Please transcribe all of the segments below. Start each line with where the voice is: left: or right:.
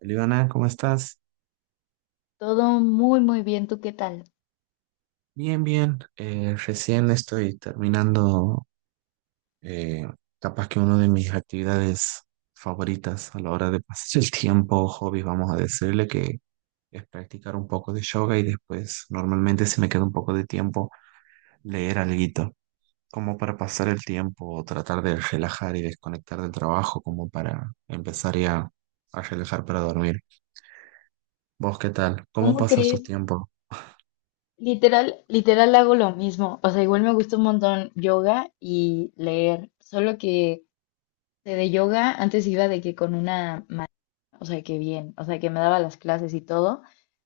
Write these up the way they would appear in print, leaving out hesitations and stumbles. right: Eliana, ¿cómo estás?
left: Todo muy, muy bien. ¿Tú qué tal?
right: Bien, bien. Recién estoy terminando eh, capaz que una de mis actividades favoritas a la hora de pasar el tiempo, hobby, vamos a decirle que es practicar un poco de yoga y después normalmente si me queda un poco de tiempo leer alguito, como para pasar el tiempo o tratar de relajar y desconectar del trabajo, como para empezar ya a relajar para dormir. ¿Vos qué tal? ¿Cómo
left: ¿Cómo
right: pasas tu
left: crees?
right: tiempo?
left: Literal, literal hago lo mismo. O sea, igual me gusta un montón yoga y leer. Solo que de yoga antes iba de que con una ma- o sea, que bien, o sea, que me daba las clases y todo.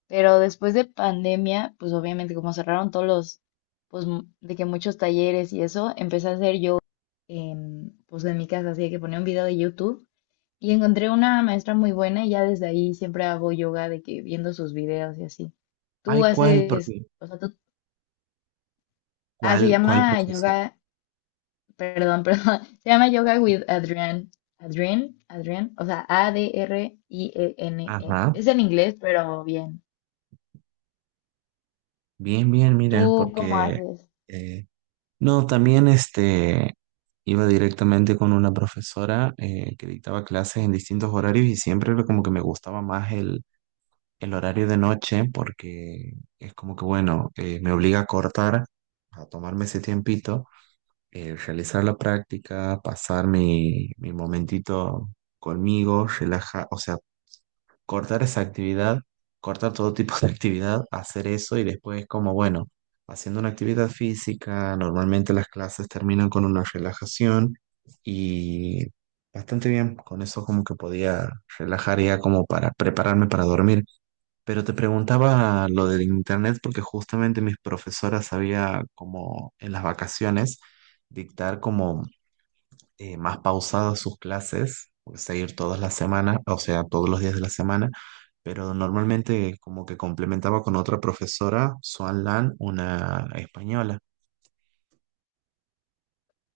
left: Pero después de pandemia, pues obviamente como cerraron todos los, pues m- de que muchos talleres y eso, empecé a hacer yoga en, pues en mi casa. Así que ponía un video de YouTube y encontré una maestra muy buena y ya desde ahí siempre hago yoga de que viendo sus videos y así. Tú
right: Ay, ¿cuál?
left: haces,
right: Porque,
left: o sea, tú, se
right: ¿cuál,
left: llama
right: profesor?
left: yoga, perdón, perdón, se llama Yoga with Adrián Adrián, o sea, A-D-R-I-E-N-E.
right: Ajá,
left: Es en inglés, pero bien.
right: bien, bien, mira,
left: ¿Tú Mm. cómo
right: porque
left: haces?
right: eh, no, también este iba directamente con una profesora que dictaba clases en distintos horarios y siempre era como que me gustaba más el horario de noche porque es como que bueno, me obliga a cortar, a tomarme ese tiempito, realizar la práctica, pasar mi momentito conmigo, relajar, o sea, cortar esa actividad, cortar todo tipo de actividad, hacer eso y después como, bueno, haciendo una actividad física, normalmente las clases terminan con una relajación y bastante bien, con eso como que podía relajar ya como para prepararme para dormir. Pero te preguntaba lo del internet porque justamente mis profesoras sabía como en las vacaciones dictar como más pausadas sus clases, o sea, ir todas las semanas, o sea, todos los días de la semana pero normalmente como que complementaba con otra profesora, Swan Lan, una española.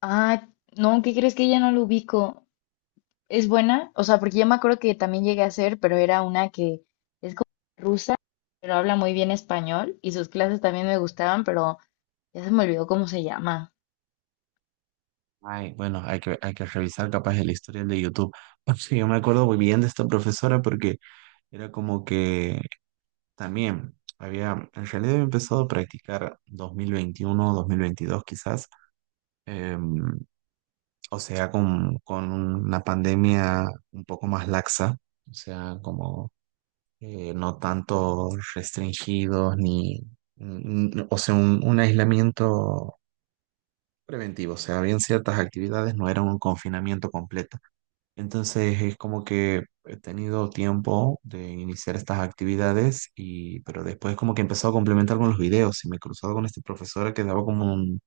left: Ah, no, ¿qué crees que ya no lo ubico? ¿Es buena? O sea, porque yo me acuerdo que también llegué a hacer, pero era una que es como rusa, pero habla muy bien español y sus clases también me gustaban, pero ya se me olvidó cómo se llama.
right: Ay, bueno, hay que revisar capaz el historial de YouTube. Porque yo me acuerdo muy bien de esta profesora porque era como que también había, en realidad había empezado a practicar 2021, 2022 quizás, em, o sea, con una pandemia un poco más laxa, o sea, como no tanto restringidos ni, o sea, un aislamiento preventivo, o sea, habían ciertas actividades, no era un confinamiento completo. Entonces es como que he tenido tiempo de iniciar estas actividades y, pero después como que he empezado a complementar con los videos y me he cruzado con esta profesora que daba como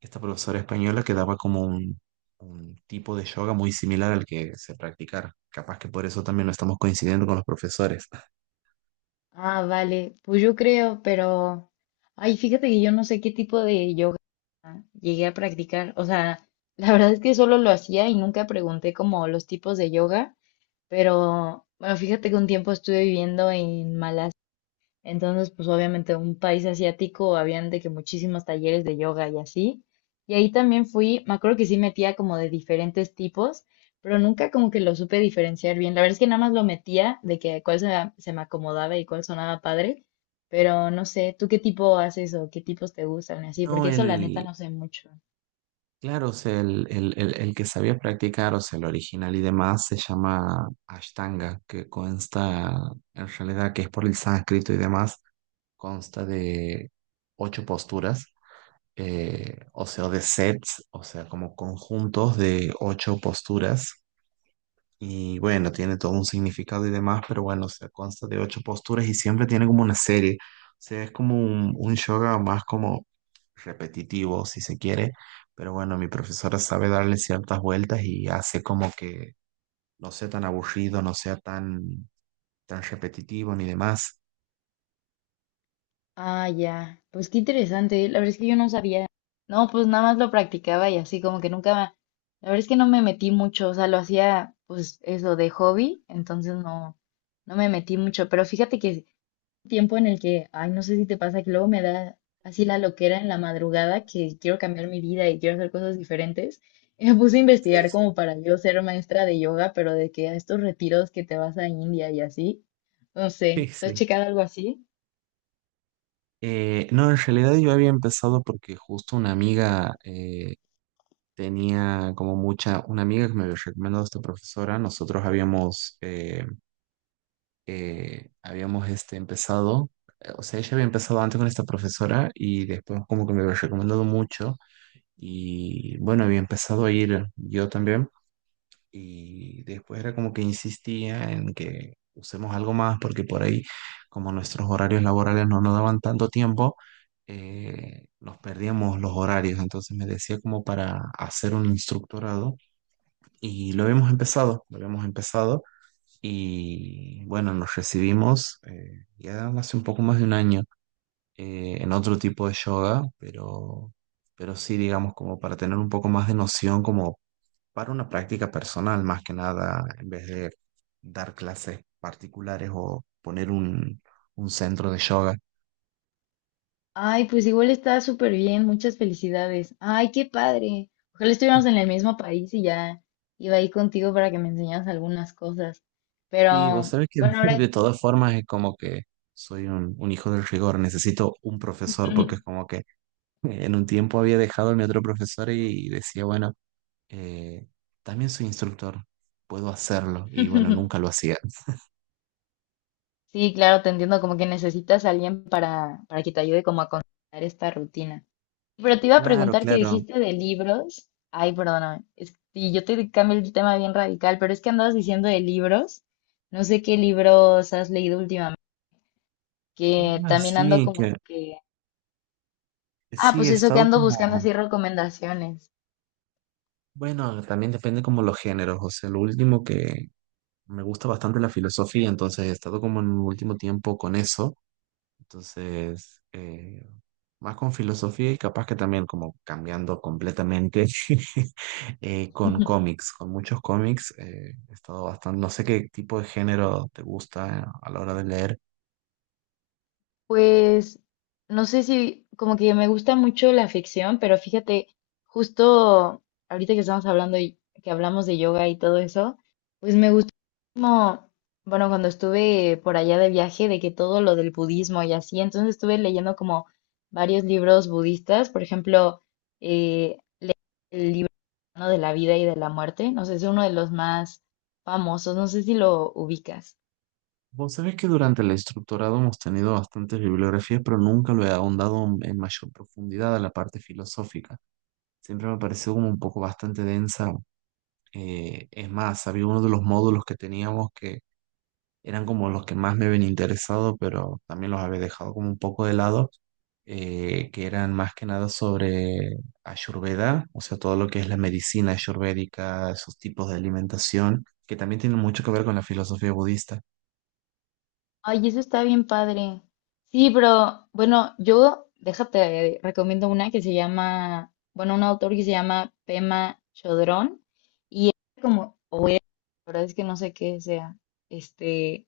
right: esta profesora española que daba como un tipo de yoga muy similar al que se practicara. Capaz que por eso también no estamos coincidiendo con los profesores.
left: Ah, vale. Pues yo creo, pero... Ay, fíjate que yo no sé qué tipo de yoga llegué a practicar. O sea, la verdad es que solo lo hacía y nunca pregunté como los tipos de yoga. Pero, bueno, fíjate que un tiempo estuve viviendo en Malasia. Entonces, pues obviamente un país asiático, habían de que muchísimos talleres de yoga y así. Y ahí también fui, me acuerdo que sí metía como de diferentes tipos, pero nunca como que lo supe diferenciar bien. La verdad es que nada más lo metía de que cuál se, se me acomodaba y cuál sonaba padre, pero no sé, ¿tú qué tipo haces o qué tipos te gustan y así?
right: No,
left: Porque eso la neta
right: el,
left: no sé mucho.
right: Claro, o sea, el que sabía practicar, o sea, el original y demás, se llama Ashtanga, que consta, en realidad, que es por el sánscrito y demás, consta de ocho posturas, o sea, de sets, o sea, como conjuntos de ocho posturas y bueno, tiene todo un significado y demás, pero bueno, o sea, consta de ocho posturas y siempre tiene como una serie. O sea, es como un yoga más como repetitivo, si se quiere. Pero bueno, mi profesora sabe darle ciertas vueltas y hace como que no sea tan aburrido, no sea tan, tan repetitivo ni demás.
left: Ah, ya. Pues qué interesante. La verdad es que yo no sabía. No, pues nada más lo practicaba y así como que nunca... me- La verdad es que no me metí mucho. O sea, lo hacía pues eso de hobby. Entonces no, no me metí mucho. Pero fíjate que es un tiempo en el que, ay, no sé si te pasa que luego me da así la loquera en la madrugada que quiero cambiar mi vida y quiero hacer cosas diferentes. Y me puse a
right: Sí,
left: investigar
right: sí.
left: como para yo ser maestra de yoga, pero de que a estos retiros que te vas a India y así. No
right: Sí,
left: sé. ¿Tú has
right: sí.
left: checado algo así?
right: No, en realidad yo había empezado porque justo una amiga tenía como mucha, una amiga que me había recomendado esta profesora, nosotros habíamos este, empezado, o sea, ella había empezado antes con esta profesora y después como que me había recomendado mucho y bueno, había empezado a ir yo también y después era como que insistía en que usemos algo más porque por ahí como nuestros horarios laborales no nos daban tanto tiempo, nos perdíamos los horarios, entonces me decía como para hacer un instructorado y lo habíamos empezado, lo habíamos empezado. Y bueno, nos recibimos ya hace un poco más de un año en otro tipo de yoga, pero sí, digamos, como para tener un poco más de noción, como para una práctica personal, más que nada, en vez de dar clases particulares o poner un centro de yoga.
left: Ay, pues igual está súper bien, muchas felicidades. Ay, qué padre. Ojalá estuviéramos en el mismo país y ya iba ahí contigo para que me enseñaras algunas cosas.
right: Sí, vos
left: Pero
right: sabés que
left: bueno, ahora
right: de todas formas es como que soy un hijo del rigor, necesito un profesor, porque es como que en un tiempo había dejado a mi otro profesor y decía, bueno eh, también soy instructor, puedo hacerlo y bueno, nunca lo hacía.
left: sí, claro, te entiendo, como que necesitas a alguien para que te ayude como a contar esta rutina. Pero te iba a
right: Claro,
left: preguntar que
right: claro.
left: dijiste de libros. Ay, perdóname. Es, y yo te cambio el tema bien radical, pero es que andabas diciendo de libros. No sé qué libros has leído últimamente, que
right: Ah,
left: también ando
right: sí,
left: como que... Ah, pues
right: he
left: eso que
right: estado
left: ando buscando
right: como,
left: así recomendaciones.
right: bueno, también depende como los géneros, o sea, lo último que me gusta bastante la filosofía, entonces he estado como en el último tiempo con eso, entonces más con filosofía y capaz que también como cambiando completamente con cómics, con muchos cómics, he estado bastante, no sé qué tipo de género te gusta a la hora de leer.
left: Pues no sé si como que me gusta mucho la ficción, pero fíjate, justo ahorita que estamos hablando y que hablamos de yoga y todo eso, pues me gustó como, bueno, cuando estuve por allá de viaje, de que todo lo del budismo y así, entonces estuve leyendo como varios libros budistas, por ejemplo, eh, el libro, ¿no?, de la vida y de la muerte, no sé, es uno de los más famosos, no sé si lo ubicas.
right: Vos sabés que durante el instructorado hemos tenido bastantes bibliografías, pero nunca lo he ahondado en mayor profundidad a la parte filosófica. Siempre me pareció como un poco bastante densa. Es más, había uno de los módulos que teníamos que eran como los que más me habían interesado, pero también los había dejado como un poco de lado, que eran más que nada sobre Ayurveda, o sea, todo lo que es la medicina ayurvédica, esos tipos de alimentación, que también tienen mucho que ver con la filosofía budista.
left: Ay, eso está bien padre. Sí, pero bueno, yo déjate, recomiendo una que se llama, bueno, un autor que se llama Pema Chodrón como, o era, la verdad es que no sé qué sea, este,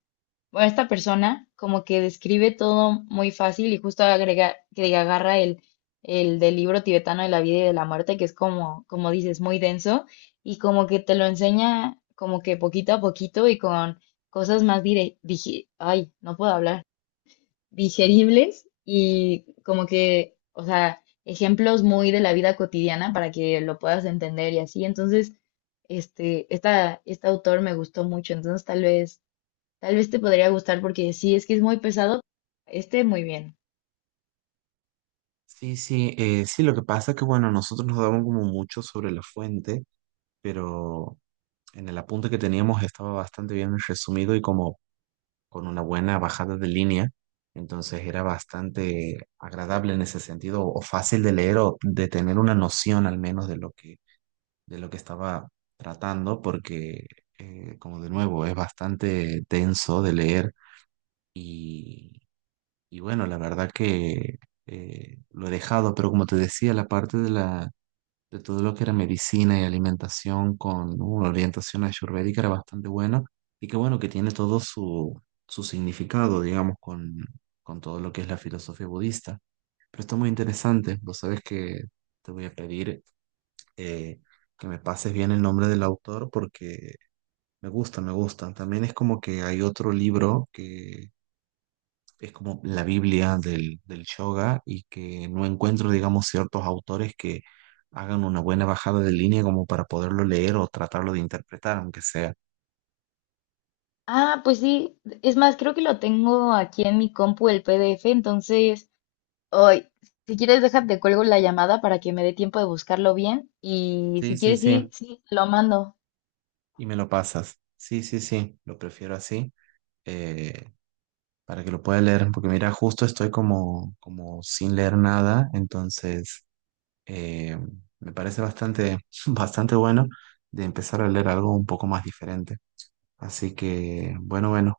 left: bueno, esta persona como que describe todo muy fácil y justo agrega, que agarra el del libro tibetano de la vida y de la muerte, que es como, como dices, muy denso, y como que te lo enseña como que poquito a poquito y con cosas más dire, digi- ay, no puedo hablar, digeribles y como que, o sea, ejemplos muy de la vida cotidiana para que lo puedas entender y así. Entonces, este, esta, este autor me gustó mucho, entonces tal vez te podría gustar porque sí, es que es muy pesado. Este, muy bien.
right: Sí, sí, sí, lo que pasa es que, bueno, nosotros nos daban como mucho sobre la fuente, pero en el apunte que teníamos estaba bastante bien resumido y como con una buena bajada de línea, entonces era bastante agradable en ese sentido, o fácil de leer o de tener una noción al menos de de lo que estaba tratando, porque, como de nuevo, es bastante denso de leer y bueno, la verdad que lo he dejado, pero como te decía, la parte de todo lo que era medicina y alimentación con una orientación ayurvédica era bastante buena y que bueno, que tiene todo su, su significado, digamos, con todo lo que es la filosofía budista. Pero está muy interesante, vos sabes que te voy a pedir eh, que me pases bien el nombre del autor porque me gusta, me gusta. También es como que hay otro libro que es como la Biblia del yoga y que no encuentro, digamos, ciertos autores que hagan una buena bajada de línea como para poderlo leer o tratarlo de interpretar, aunque sea.
left: Ah, pues sí, es más, creo que lo tengo aquí en mi compu el PDF, entonces, hoy, si quieres, déjate, cuelgo la llamada para que me dé tiempo de buscarlo bien y si
right: Sí, sí,
left: quieres, sí,
right: sí,
left: sí, te lo mando.
right: y me lo pasas. Sí, sí, sí, lo prefiero así, eh, para que lo pueda leer, porque mira, justo estoy como, como sin leer nada, entonces eh, me parece bastante, bastante bueno de empezar a leer algo un poco más diferente. Así que, bueno, bueno,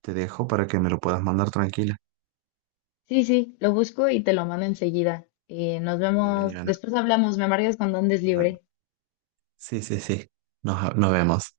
right: te dejo para que me lo puedas mandar tranquila.
left: Sí, sí, lo busco y te lo mando enseguida. Nos
right: Muy bien,
left: vemos,
right: Ivana.
left: después hablamos, me marcas cuando andes
right: Nos vemos.
left: libre.
right: Sí, sí, sí. Nos vemos.